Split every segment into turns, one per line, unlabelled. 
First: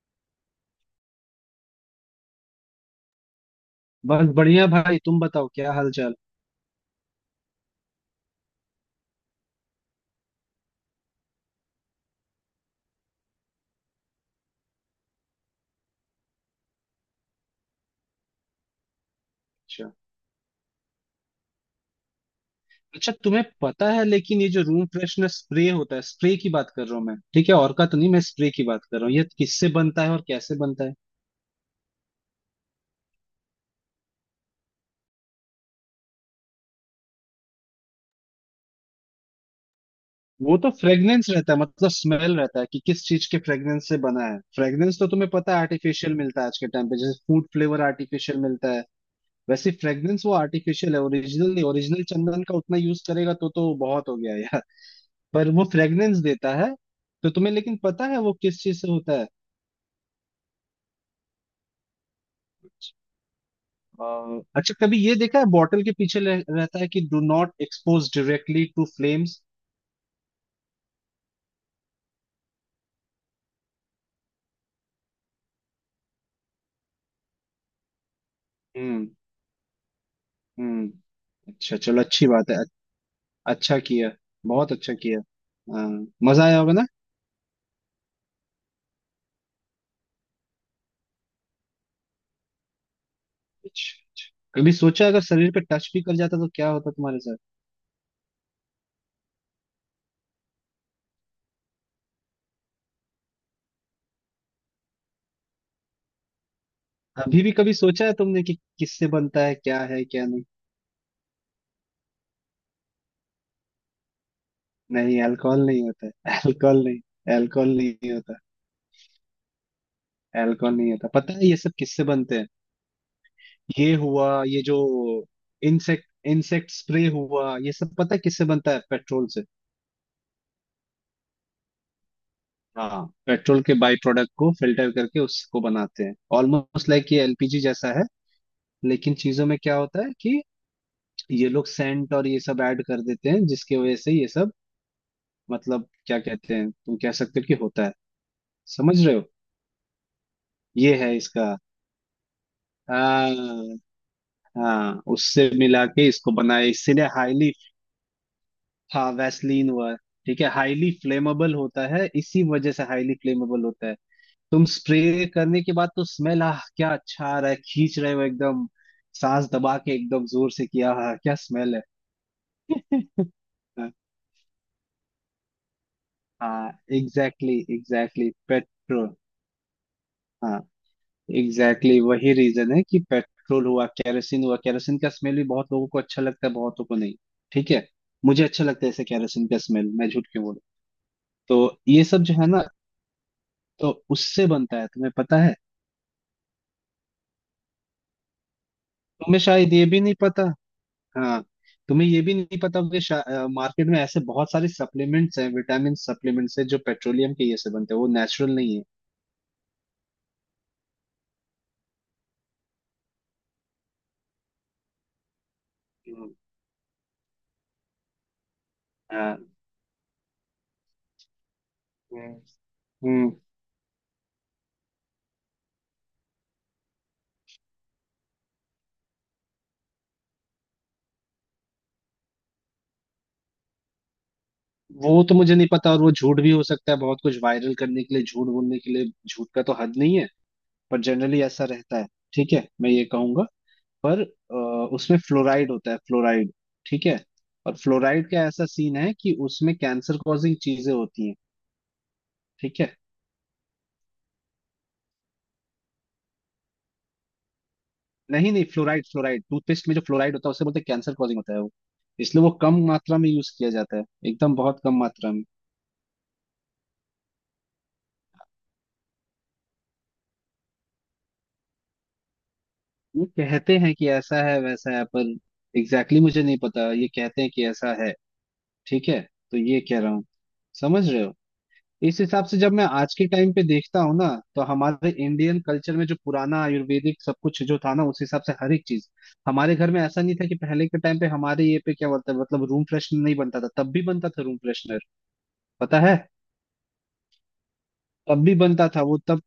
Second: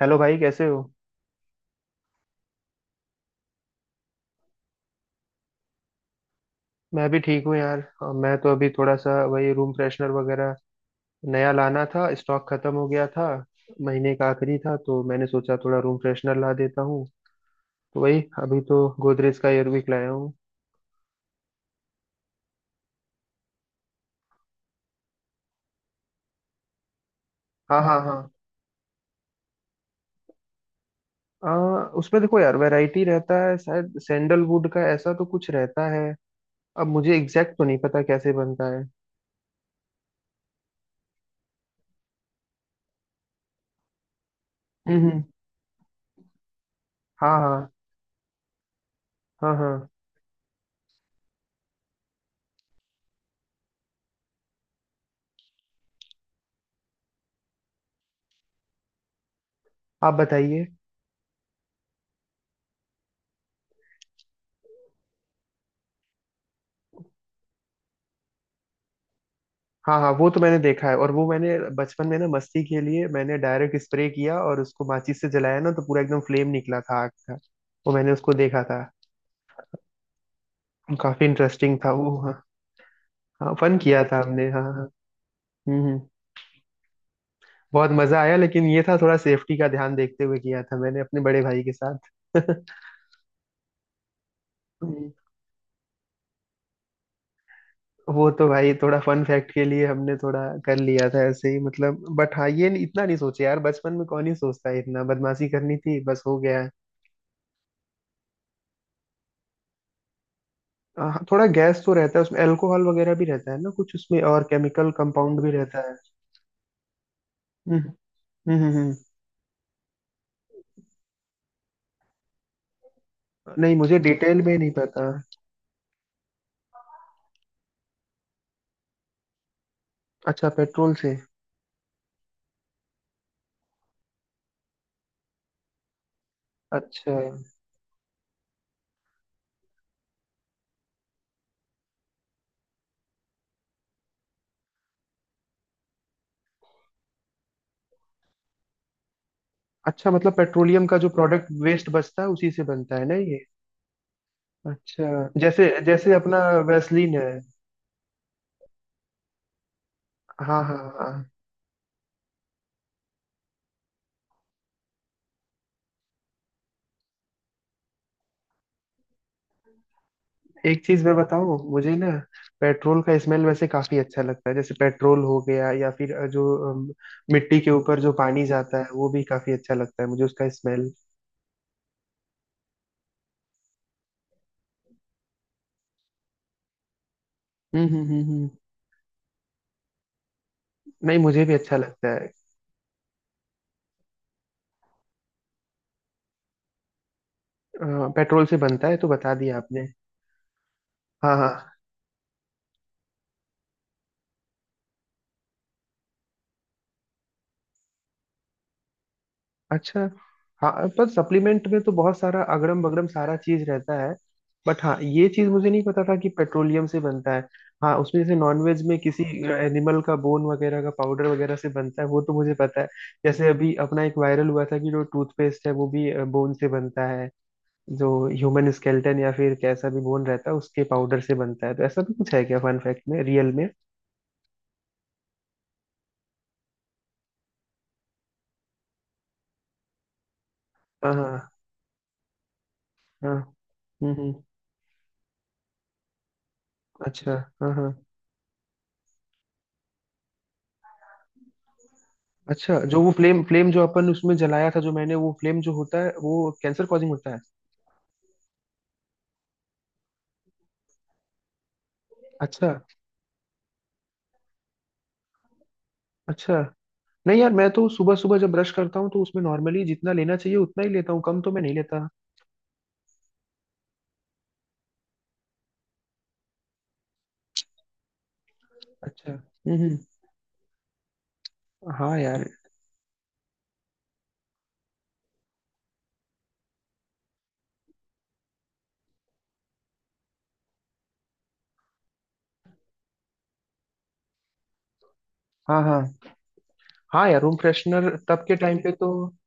Hello भाई, कैसे हो।
बस बढ़िया भाई। तुम बताओ, क्या हाल चाल?
मैं भी ठीक हूँ यार। मैं तो अभी थोड़ा सा वही रूम फ्रेशनर वगैरह नया लाना था, स्टॉक खत्म हो गया था। महीने का आखिरी था तो मैंने सोचा थोड़ा रूम फ्रेशनर ला देता हूँ, तो वही अभी तो गोदरेज का एयरविक
अच्छा
लाया हूँ।
अच्छा, तुम्हें पता है लेकिन ये जो रूम फ्रेशनर स्प्रे होता है, स्प्रे की बात कर रहा हूँ मैं, ठीक है? और
हाँ
का तो
हाँ
नहीं,
हाँ।
मैं स्प्रे की बात कर रहा हूँ, ये किससे बनता है और कैसे बनता है?
उसमें देखो यार, वैरायटी रहता है। शायद सैंडलवुड का ऐसा तो कुछ रहता है। अब मुझे एग्जैक्ट तो नहीं पता कैसे बनता है।
वो तो फ्रेग्रेंस रहता है, मतलब स्मेल रहता है कि किस चीज के फ्रेग्रेंस से बना है।
हम्म
फ्रेग्रेंस तो
हम्म।
तुम्हें पता है आर्टिफिशियल मिलता है आज के टाइम पे, जैसे
हाँ
फूड
हाँ
फ्लेवर आर्टिफिशियल मिलता है,
हाँ।
वैसे
हाँ,
फ्रेग्रेंस वो आर्टिफिशियल है, ओरिजिनल नहीं। ओरिजिनल चंदन का उतना यूज करेगा तो बहुत हो गया यार। पर वो फ्रेग्रेंस देता है। तो तुम्हें लेकिन पता है वो किस चीज से होता है?
आप बताइए।
अच्छा कभी ये देखा है बॉटल के पीछे रहता है कि do not expose directly to flames.
हाँ हाँ, वो तो मैंने देखा है। और वो मैंने बचपन में ना मस्ती के लिए मैंने डायरेक्ट स्प्रे किया और उसको माचिस से जलाया ना, तो पूरा एकदम फ्लेम निकला था आग का। वो मैंने उसको देखा था।
हम्म हम्म।
काफी
अच्छा,
इंटरेस्टिंग था
चलो
वो,
अच्छी
हाँ।
बात है।
हाँ, फन
अच्छा
किया
किया,
था हमने, हाँ
बहुत
हाँ।
अच्छा किया।
हम्म हम्म।
हाँ, मजा आया होगा ना।
बहुत मजा आया, लेकिन ये था थोड़ा सेफ्टी का ध्यान देखते हुए किया था मैंने, अपने बड़े भाई के साथ।
अच्छा अच्छा। कभी सोचा
हम्म,
अगर शरीर पे टच भी कर जाता तो क्या होता तुम्हारे साथ?
वो तो भाई थोड़ा फन फैक्ट के लिए हमने थोड़ा कर लिया था ऐसे ही। मतलब बट हाँ, ये नहीं- इतना नहीं सोचे यार, बचपन में कौन ही सोचता है इतना। बदमाशी करनी थी, बस हो गया।
अभी भी कभी सोचा है तुमने कि किससे बनता है, क्या है क्या नहीं?
हाँ, थोड़ा गैस तो रहता है उसमें, अल्कोहल वगैरह भी रहता है ना कुछ उसमें, और केमिकल
नहीं,
कंपाउंड भी
अल्कोहल नहीं
रहता है।
होता है अल्कोहल नहीं, अल्कोहल
हम्म
नहीं होता।
हम्म हम्म हम्म।
अल्कोहल नहीं होता। पता है ये सब किससे बनते हैं?
नहीं,
ये
मुझे
हुआ,
डिटेल में
ये
नहीं
जो
पता।
इंसेक्ट इंसेक्ट स्प्रे हुआ, ये सब पता है किससे बनता है? पेट्रोल से।
अच्छा, पेट्रोल से।
हाँ, पेट्रोल के बाई प्रोडक्ट को फिल्टर करके उसको बनाते हैं। ऑलमोस्ट लाइक
अच्छा,
ये एलपीजी जैसा है। लेकिन चीजों में क्या होता है कि ये लोग सेंट और ये सब ऐड कर देते हैं, जिसकी वजह से ये सब मतलब क्या कहते हैं, तुम कह सकते हो कि होता है। समझ रहे हो?
अच्छा मतलब पेट्रोलियम
ये
का जो
है
प्रोडक्ट
इसका।
वेस्ट बचता है उसी से बनता है ना
हाँ।
ये।
हाँ,
अच्छा,
उससे
जैसे
मिला के
जैसे
इसको
अपना
बनाए, इसीलिए
वैसलीन है।
हाईली। हाँ, वैसलीन हुआ। ठीक है,
हाँ हाँ
हाईली
हाँ।
फ्लेमेबल होता है, इसी वजह से हाईली फ्लेमेबल होता है। तुम स्प्रे करने के बाद तो स्मेल आह क्या अच्छा आ रहा है, खींच रहे हो एकदम, सांस दबा के एकदम जोर से
एक
किया,
चीज मैं
हाँ क्या
बताऊँ,
स्मेल
मुझे ना
है!
पेट्रोल का स्मेल वैसे काफी अच्छा लगता है। जैसे पेट्रोल हो गया, या फिर जो
हाँ,
अम,
एग्जैक्टली
मिट्टी के ऊपर जो
एग्जैक्टली
पानी जाता है वो
पेट्रोल।
भी काफी अच्छा लगता है मुझे उसका
हाँ,
स्मेल।
एग्जैक्टली exactly, वही रीजन है कि पेट्रोल हुआ, kerosene हुआ। kerosene का स्मेल भी बहुत लोगों को अच्छा लगता है, बहुतों को नहीं। ठीक
हम्म
है।
हम्म हम्म
मुझे
हम्म।
अच्छा लगता है ऐसे kerosene का स्मेल, मैं झूठ क्यों बोलूं।
नहीं, मुझे भी अच्छा
तो ये
लगता
सब
है।
जो है ना, तो उससे बनता है, तुम्हें पता है?
अ, पेट्रोल से बनता है तो बता
तुम्हें
दिया
शायद ये
आपने।
भी नहीं पता।
हाँ
हाँ,
हाँ।
तुम्हें ये भी नहीं पता होगा कि मार्केट में ऐसे बहुत सारे सप्लीमेंट्स हैं, विटामिन सप्लीमेंट्स हैं जो पेट्रोलियम के ये से बनते हैं, वो नेचुरल नहीं है।
अच्छा। हाँ, पर सप्लीमेंट में तो बहुत सारा अगड़म बगड़म सारा चीज रहता है। बट हाँ, ये चीज मुझे नहीं पता था कि
हम्म।
पेट्रोलियम से बनता है। हाँ, उसमें जैसे नॉनवेज में किसी
हाँ।
एनिमल का बोन वगैरह का पाउडर वगैरह से बनता है वो
हम्म
तो मुझे पता है।
हम्म।
जैसे अभी अपना एक वायरल हुआ था कि जो टूथपेस्ट है वो भी बोन से बनता है। जो ह्यूमन स्केलेटन या फिर कैसा भी बोन रहता है उसके पाउडर से बनता है, तो ऐसा भी कुछ है क्या फन फैक्ट में, रियल में।
वो तो मुझे नहीं पता, और वो झूठ भी हो सकता है, बहुत कुछ वायरल करने के लिए झूठ बोलने के लिए, झूठ का तो हद नहीं है। पर
हाँ
जनरली
हाँ
ऐसा रहता है। ठीक है, मैं ये
हाँ।
कहूंगा।
हम्म
पर
हम्म,
उसमें फ्लोराइड होता है, फ्लोराइड। ठीक है।
अच्छा। हाँ
और
हाँ।
फ्लोराइड का ऐसा सीन है कि उसमें कैंसर कॉजिंग चीजें होती हैं।
अच्छा,
ठीक है।
जो वो फ्लेम फ्लेम जो अपन उसमें जलाया था, जो मैंने, वो फ्लेम जो होता है वो कैंसर कॉजिंग होता है।
नहीं नहीं, फ्लोराइड फ्लोराइड, टूथपेस्ट में जो फ्लोराइड होता है उसे बोलते हैं कैंसर कॉजिंग होता है वो। इसलिए वो
अच्छा।
कम मात्रा में यूज किया जाता है, एकदम बहुत कम मात्रा में।
अच्छा, नहीं यार, मैं तो सुबह सुबह जब ब्रश करता हूँ तो उसमें नॉर्मली जितना लेना चाहिए उतना ही लेता हूँ, कम तो मैं नहीं लेता।
ये कहते हैं कि ऐसा है वैसा है, पर एग्जैक्टली exactly मुझे नहीं पता, ये कहते हैं कि ऐसा है। ठीक है।
अच्छा।
तो ये कह रहा हूँ। समझ रहे हो?
हाँ
इस
यार।
हिसाब से जब मैं आज के टाइम पे देखता हूँ ना, तो हमारे इंडियन कल्चर में जो पुराना आयुर्वेदिक सब कुछ जो था ना, उस हिसाब से हर एक चीज हमारे घर में, ऐसा नहीं था कि पहले के टाइम पे हमारे ये पे क्या बोलते हैं, मतलब रूम फ्रेशनर नहीं बनता था, तब भी बनता था रूम फ्रेशनर।
हाँ
पता है?
हाँ। हाँ यार, रूम फ्रेशनर
तब
तब
भी
के टाइम
बनता
पे
था
तो
वो तब।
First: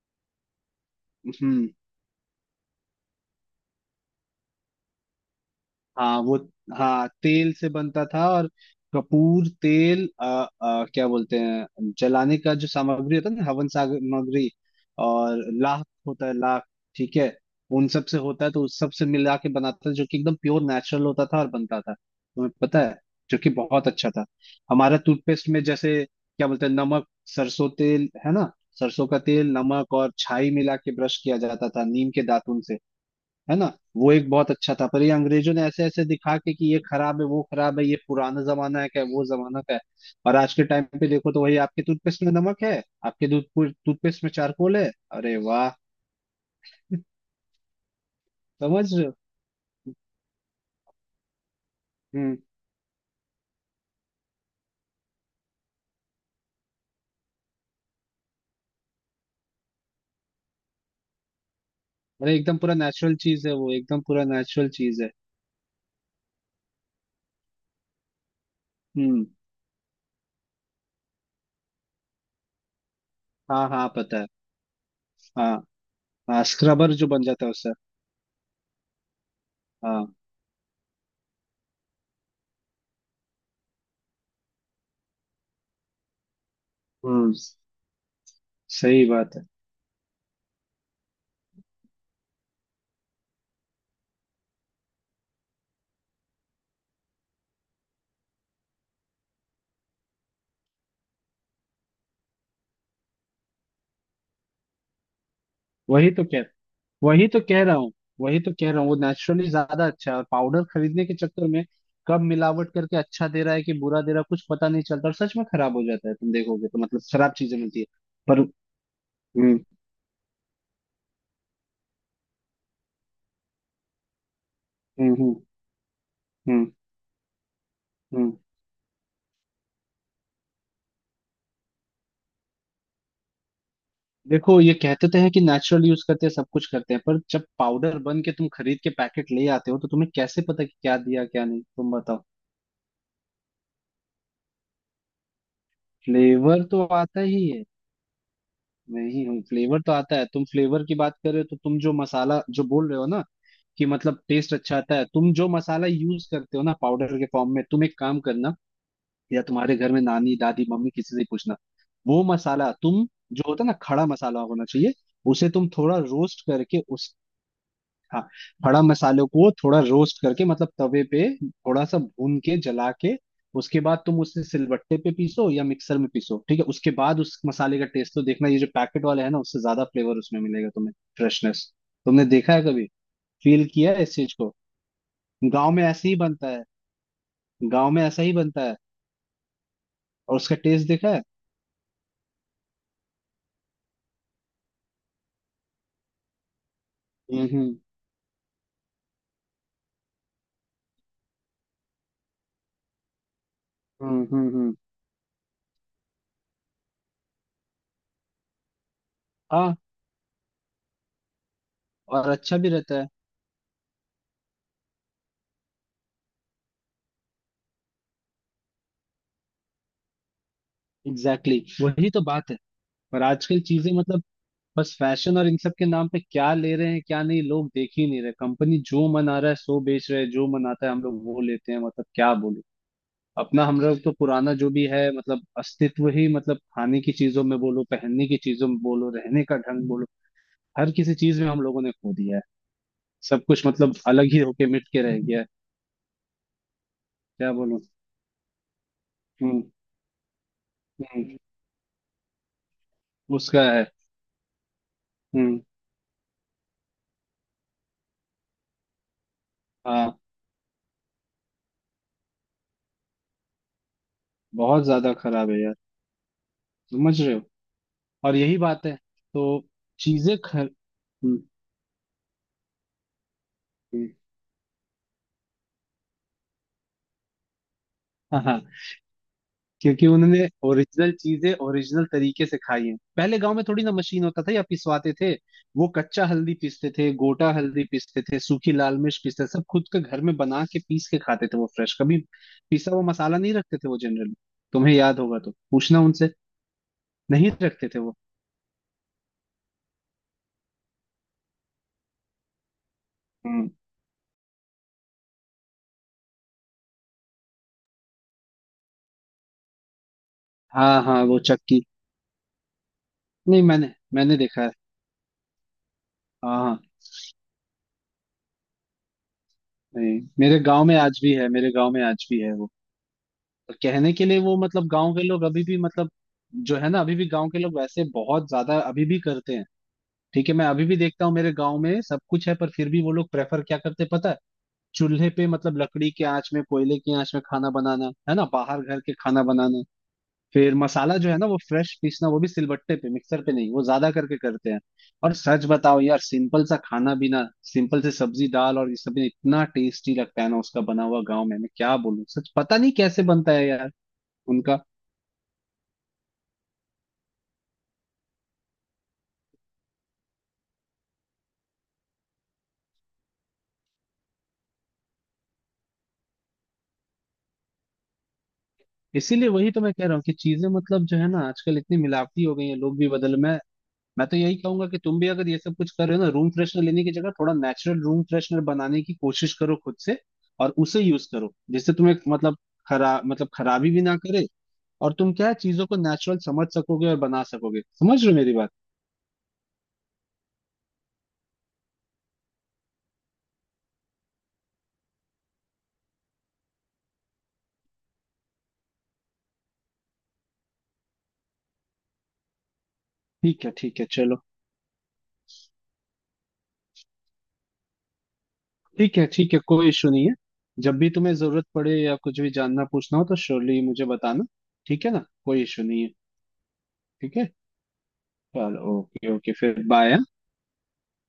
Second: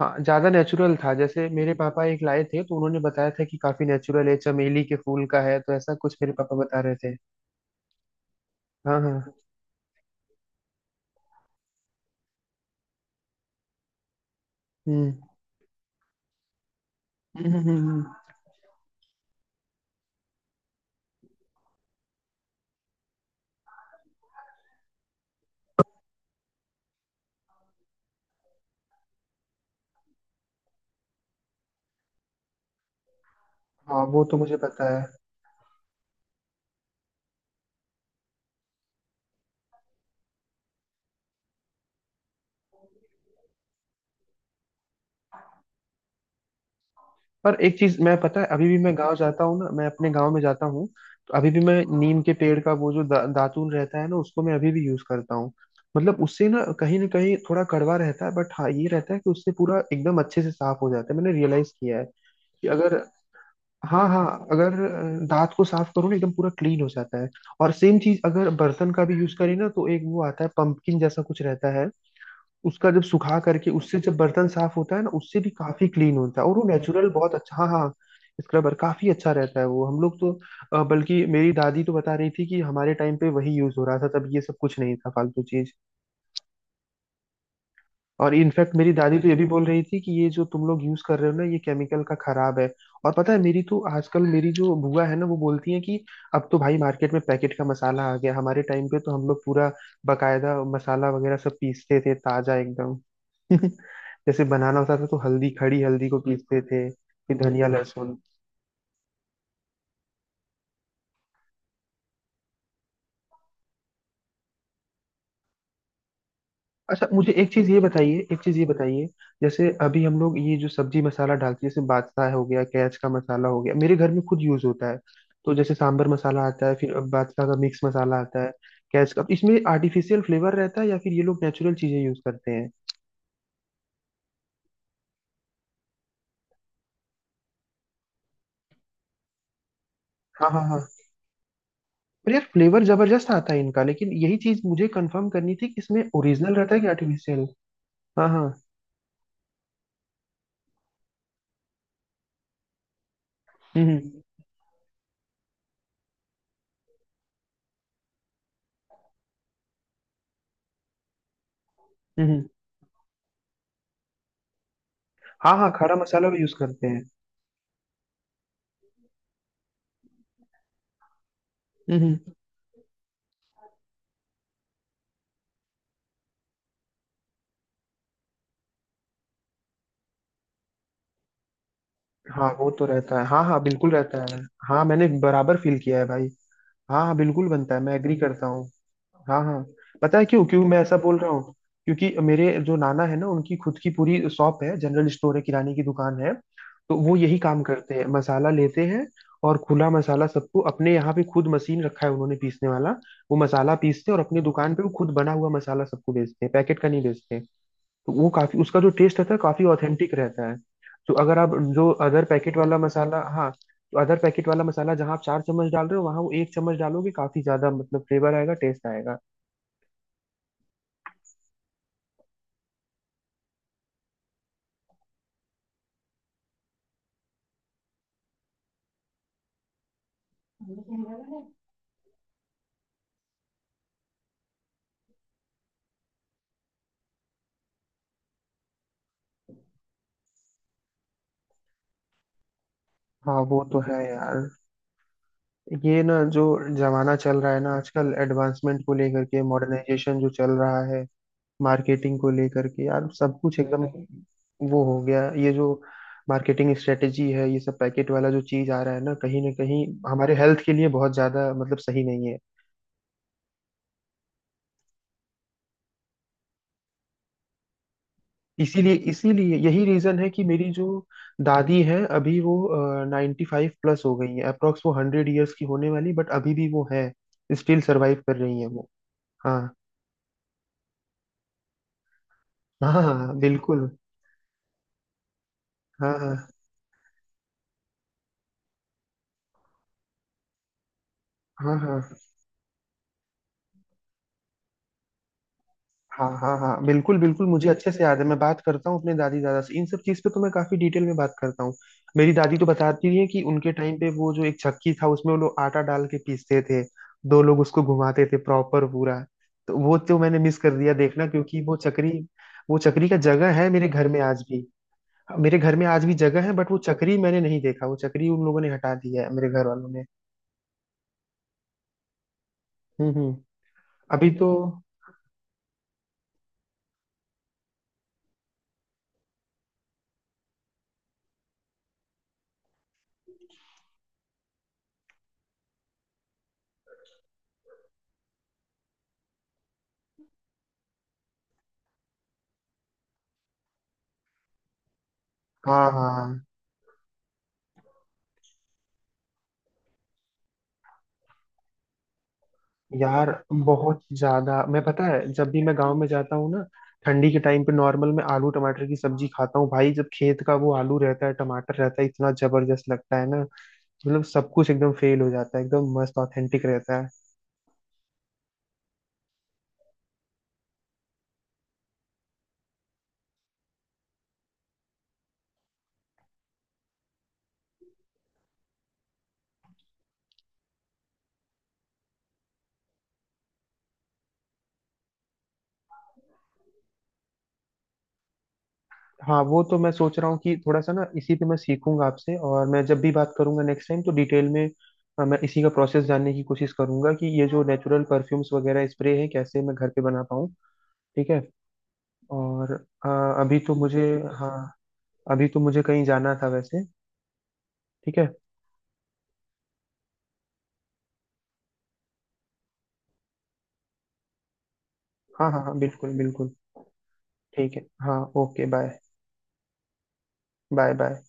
हाँ, ज्यादा नेचुरल था। जैसे
हम्म।
मेरे पापा एक लाए थे तो उन्होंने बताया था कि काफी नेचुरल है, चमेली के फूल का है, तो ऐसा कुछ
हाँ
मेरे
वो।
पापा बता रहे
हाँ
थे।
तेल से बनता था, और
हाँ हाँ।
कपूर तेल क्या बोलते हैं, जलाने का जो सामग्री होता है ना, हवन सामग्री,
हम्म
और लाख होता है, लाख। ठीक है,
हम्म हम्म,
उन
हम्म,
सब से होता है, तो उस सब से मिला के बनाता था, जो कि एकदम प्योर नेचुरल होता था, और बनता था, तुम्हें पता है, जो कि बहुत अच्छा था। हमारा टूथपेस्ट में जैसे क्या बोलते हैं, नमक, सरसों तेल है ना, सरसों का तेल नमक और छाई मिला के ब्रश किया जाता था, नीम के दातुन से, है ना।
हाँ,
वो
वो
एक
तो
बहुत
मुझे
अच्छा था,
पता है।
पर ये अंग्रेजों ने ऐसे ऐसे दिखा के कि ये खराब है वो खराब है, ये पुराना जमाना है, क्या वो जमाना का है। और आज के टाइम पे देखो तो वही आपके टूथपेस्ट में नमक है, आपके दूध टूथपेस्ट में चारकोल है। अरे वाह।
पर एक चीज, मैं पता है अभी भी
समझ
मैं
रहे हो?
गांव जाता हूँ ना, मैं अपने गांव में जाता हूँ, तो अभी भी मैं नीम के
हम्म।
पेड़ का वो जो दातून रहता है ना उसको मैं अभी भी यूज करता हूँ। मतलब उससे ना कहीं थोड़ा कड़वा रहता है, बट हाँ ये रहता है कि उससे पूरा एकदम अच्छे से साफ हो जाता है, मैंने रियलाइज किया है
अरे एकदम
कि
पूरा
अगर,
नेचुरल चीज है वो, एकदम
हाँ हाँ,
पूरा नेचुरल
अगर
चीज है।
दांत को साफ करो ना एकदम पूरा क्लीन हो जाता है। और सेम चीज अगर बर्तन का भी
हम्म।
यूज करें ना तो एक वो आता है, पंपकिन जैसा कुछ रहता है, उसका जब सुखा
हाँ
करके
हाँ
उससे जब
पता है।
बर्तन साफ होता है ना उससे भी
हाँ,
काफी क्लीन होता
हाँ
है, और वो
स्क्रबर जो
नेचुरल,
बन
बहुत
जाता है
अच्छा, हाँ
उससे।
हाँ। स्क्रबर काफी अच्छा रहता है वो, हम
हाँ।
लोग तो बल्कि मेरी दादी तो बता रही थी कि हमारे टाइम पे वही यूज हो रहा था, तब ये सब कुछ नहीं था, फालतू चीज।
हम्म।
और इनफैक्ट मेरी
सही
दादी तो ये
बात
भी
है।
बोल रही थी कि ये जो तुम लोग यूज कर रहे हो ना, ये केमिकल का खराब है। और पता है मेरी तो आजकल मेरी जो बुआ है ना वो बोलती है कि अब तो भाई मार्केट में पैकेट का मसाला आ गया। हमारे टाइम पे तो हम लोग पूरा बकायदा मसाला वगैरह सब पीसते थे, ताजा एकदम। जैसे बनाना होता था तो हल्दी, खड़ी हल्दी
वही
को
तो कहता,
पीसते थे,
वही
फिर
तो कह
धनिया,
रहा हूँ,
लहसुन।
वही तो कह रहा हूँ। वो नेचुरली ज्यादा अच्छा है, और पाउडर खरीदने के चक्कर में कब मिलावट करके अच्छा दे रहा है कि बुरा दे रहा है कुछ पता नहीं चलता, और सच में खराब हो जाता है, तुम देखोगे तो मतलब
अच्छा,
खराब
मुझे एक
चीजें
चीज
मिलती
ये
है।
बताइए,
पर
एक चीज ये बताइए।
हम्म
जैसे अभी हम लोग ये जो सब्जी मसाला डालते हैं, जैसे बादशाह हो गया, कैच का मसाला हो गया, मेरे घर में खुद यूज होता है।
हम्म हम्म
तो जैसे सांबर मसाला
हम्म
आता है, फिर बादशाह का मिक्स मसाला
हम्म।
आता है, कैच का। अब इसमें आर्टिफिशियल फ्लेवर रहता है या फिर ये लोग नेचुरल चीजें यूज करते हैं।
देखो ये कहते तो हैं कि नेचुरल यूज करते हैं, सब कुछ करते हैं, पर जब पाउडर बन के तुम खरीद के पैकेट ले आते हो तो तुम्हें कैसे
हाँ हाँ
पता कि
हाँ।
क्या दिया क्या नहीं, तुम बताओ।
पर यार फ्लेवर जबरदस्त आता है इनका, लेकिन यही चीज मुझे कंफर्म करनी थी कि इसमें ओरिजिनल
फ्लेवर
रहता है
तो
कि
आता
आर्टिफिशियल।
ही है।
हाँ हाँ।
नहीं हूँ, फ्लेवर तो आता है, तुम फ्लेवर की बात कर रहे हो तो तुम जो मसाला जो बोल रहे हो ना, कि
हम्म हम्म
मतलब टेस्ट अच्छा आता है, तुम जो मसाला यूज करते हो ना पाउडर के फॉर्म में, तुम एक काम करना, या तुम्हारे घर में नानी दादी मम्मी किसी से पूछना। वो
हम्म, हम्म।
मसाला तुम जो होता है ना, खड़ा मसाला होना चाहिए, उसे
हाँ
तुम
हाँ, खड़ा
थोड़ा
मसाला भी
रोस्ट
यूज
करके
करते हैं।
उस, हाँ खड़ा मसालों को थोड़ा रोस्ट करके मतलब तवे पे थोड़ा सा
हम्म हम्म।
भून के जला के, उसके बाद तुम उसे सिलबट्टे पे पीसो या मिक्सर में पीसो, ठीक है, उसके बाद उस मसाले का टेस्ट तो देखना, ये जो पैकेट वाला है ना उससे ज्यादा फ्लेवर उसमें मिलेगा तुम्हें, फ्रेशनेस। तुमने
हाँ,
देखा है
वो तो
कभी?
रहता है, हाँ हाँ,
फील
बिल्कुल
किया है इस
रहता
चीज
है।
को?
हाँ, मैंने बराबर
गांव
फील
में
किया है
ऐसे ही
भाई।
बनता है,
हाँ हाँ, बिल्कुल बनता है,
गांव
मैं
में
एग्री
ऐसा ही
करता
बनता
हूँ।
है।
हाँ हाँ। पता है
और
क्यों,
उसका
क्यों मैं
टेस्ट
ऐसा
देखा
बोल
है?
रहा हूँ, क्योंकि मेरे जो नाना है ना उनकी खुद की पूरी शॉप है, जनरल स्टोर है, किराने की दुकान है, तो वो यही काम
हम्म
करते हैं, मसाला लेते हैं। और खुला मसाला सबको, अपने यहाँ पे खुद मशीन रखा है उन्होंने पीसने वाला, वो मसाला पीसते हैं और अपनी दुकान
हम्म।
पे वो खुद बना हुआ मसाला सबको बेचते हैं, पैकेट का नहीं बेचते। तो वो काफी, उसका जो टेस्ट रहता है काफी
हाँ
ऑथेंटिक रहता है। तो अगर आप जो अदर
और
पैकेट
अच्छा भी
वाला
रहता है।
मसाला, हाँ, तो अदर पैकेट वाला मसाला जहाँ आप चार चम्मच डाल रहे हो, वहाँ वो एक चम्मच डालोगे काफी ज्यादा मतलब फ्लेवर आएगा, टेस्ट आएगा।
Exactly exactly. वही तो बात है। पर आजकल चीजें मतलब बस फैशन और इन सब के नाम पे क्या ले रहे हैं क्या नहीं, लोग देख ही नहीं रहे, कंपनी जो मन आ रहा है सो बेच रहे हैं, जो मन आता है हम लोग वो लेते हैं, मतलब क्या बोलूं। अपना हम लोग तो पुराना जो भी है मतलब अस्तित्व ही, मतलब खाने की चीजों में बोलो, पहनने की चीजों में बोलो, रहने का ढंग बोलो, हर किसी चीज में हम लोगों ने खो दिया है,
हाँ,
सब
वो
कुछ
तो
मतलब
है
अलग ही
यार।
होके मिट के रह गया है।
ये ना जो जमाना चल
क्या
रहा है ना
बोलूं।
आजकल, एडवांसमेंट को लेकर के,
हम्म।
मॉडर्नाइजेशन जो चल रहा है,
हम्म।
मार्केटिंग को लेकर के यार, सब कुछ
उसका
एकदम
है।
वो हो गया है। ये
हम्म।
जो मार्केटिंग स्ट्रेटेजी है, ये सब पैकेट वाला जो चीज आ रहा है ना, कहीं ना कहीं
हाँ
हमारे हेल्थ के लिए बहुत ज्यादा मतलब सही नहीं है।
बहुत ज्यादा खराब है यार। समझ रहे हो? और यही बात
इसीलिए
है,
इसीलिए
तो
यही रीजन है
चीजें
कि
खर।
मेरी जो
हम्म,
दादी है अभी, वो 95 प्लस
हम्म,
हो गई है अप्रोक्स, वो 100 ईयर्स की होने वाली, बट अभी भी वो है, स्टिल सरवाइव कर
हाँ
रही
हाँ।
है वो। हाँ
क्योंकि उन्होंने ओरिजिनल चीजें ओरिजिनल तरीके से खाई हैं,
हाँ हाँ
पहले गांव में थोड़ी
बिल्कुल।
ना मशीन होता था या पिसवाते थे, वो
हाँ
कच्चा
हाँ
हल्दी पीसते थे, गोटा हल्दी पीसते थे, सूखी लाल मिर्च पीसते थे, सब खुद के घर में बना के पीस के खाते थे वो
हाँ।
फ्रेश,
हाँ
कभी पिसा हुआ मसाला नहीं रखते थे वो जनरली। तुम्हें याद होगा तो पूछना
हाँ।
उनसे,
हाँ हाँ बिल्कुल बिल्कुल,
नहीं
मुझे
रखते
अच्छे
थे
से
वो।
याद है। मैं बात करता हूँ अपने दादी दादा से इन सब चीज़ पे, तो मैं काफी डिटेल में बात करता हूँ। मेरी दादी तो बताती है कि
हम्म।
उनके टाइम पे वो जो एक चक्की था, उसमें वो लोग आटा डाल के पीसते थे, दो लोग उसको घुमाते थे प्रॉपर पूरा। तो वो तो मैंने मिस कर दिया
हाँ हाँ
देखना,
वो
क्योंकि वो
चक्की।
चक्री, वो चक्री का जगह
नहीं
है मेरे
मैंने
घर में
मैंने
आज
देखा
भी,
है।
मेरे घर में आज भी जगह है,
हाँ
बट वो
हाँ।
चक्री मैंने नहीं देखा, वो चक्री उन लोगों ने हटा दिया है मेरे घर वालों ने।
नहीं मेरे गांव में आज भी है, मेरे गांव में आज भी है वो।
हम्म।
तो कहने के
अभी
लिए
तो,
वो मतलब गांव के लोग अभी भी मतलब जो है ना, अभी भी गांव के लोग वैसे बहुत ज्यादा अभी भी करते हैं। ठीक है, मैं अभी भी देखता हूँ मेरे गांव में सब कुछ है, पर फिर भी वो लोग प्रेफर क्या करते हैं पता है? चूल्हे पे मतलब लकड़ी के आंच में कोयले की आंच में खाना बनाना, है ना, बाहर घर के खाना बनाना, फिर मसाला जो है ना वो फ्रेश पीसना, वो भी सिलबट्टे पे, मिक्सर पे नहीं, वो ज्यादा करके करते हैं। और सच
हाँ
बताओ
हाँ
यार,
हाँ।
सिंपल सा खाना भी ना, सिंपल से सब्जी दाल और ये सब भी इतना टेस्टी लगता है ना उसका बना हुआ गाँव में, मैं क्या बोलूं सच, पता नहीं कैसे
यार
बनता है यार
बहुत ज्यादा,
उनका।
मैं पता है जब भी मैं गांव में जाता हूँ ना, ठंडी के टाइम पे नॉर्मल मैं आलू टमाटर की सब्जी खाता हूँ भाई, जब खेत का वो आलू रहता है, टमाटर रहता है, इतना जबरदस्त लगता है ना, मतलब सब कुछ एकदम फेल हो जाता है, एकदम मस्त ऑथेंटिक रहता है।
इसीलिए वही तो मैं कह रहा हूँ कि चीजें मतलब जो है ना आजकल इतनी मिलावटी हो गई है, लोग भी बदल, मैं तो यही कहूंगा कि तुम भी अगर ये सब कुछ कर रहे हो ना, रूम फ्रेशनर लेने की जगह थोड़ा नेचुरल रूम फ्रेशनर बनाने की कोशिश करो खुद से, और उसे यूज करो, जिससे तुम्हें मतलब खराब मतलब खराबी भी ना करे, और तुम क्या है, चीजों को नेचुरल समझ सकोगे और बना सकोगे। समझ रहे हो मेरी बात?
हाँ, वो तो मैं सोच रहा हूँ कि थोड़ा सा ना इसी पे मैं सीखूंगा आपसे, और मैं जब भी बात करूंगा नेक्स्ट टाइम तो डिटेल में मैं इसी का प्रोसेस जानने की कोशिश करूंगा कि ये जो नेचुरल परफ्यूम्स वगैरह स्प्रे है कैसे मैं घर पे बना पाऊँ। ठीक है। और अ, अभी
ठीक है
तो
ठीक
मुझे
है, चलो।
हाँ, अभी तो मुझे कहीं जाना था वैसे। ठीक है।
ठीक है ठीक है, कोई इशू नहीं है। जब भी तुम्हें जरूरत पड़े या कुछ भी जानना पूछना हो तो श्योरली मुझे बताना, ठीक है ना?
हाँ हाँ
कोई
हाँ
इशू नहीं है।
बिल्कुल बिल्कुल।
ठीक है,
ठीक है हाँ, ओके, बाय।
चलो ओके ओके, फिर बाय।
Bye bye.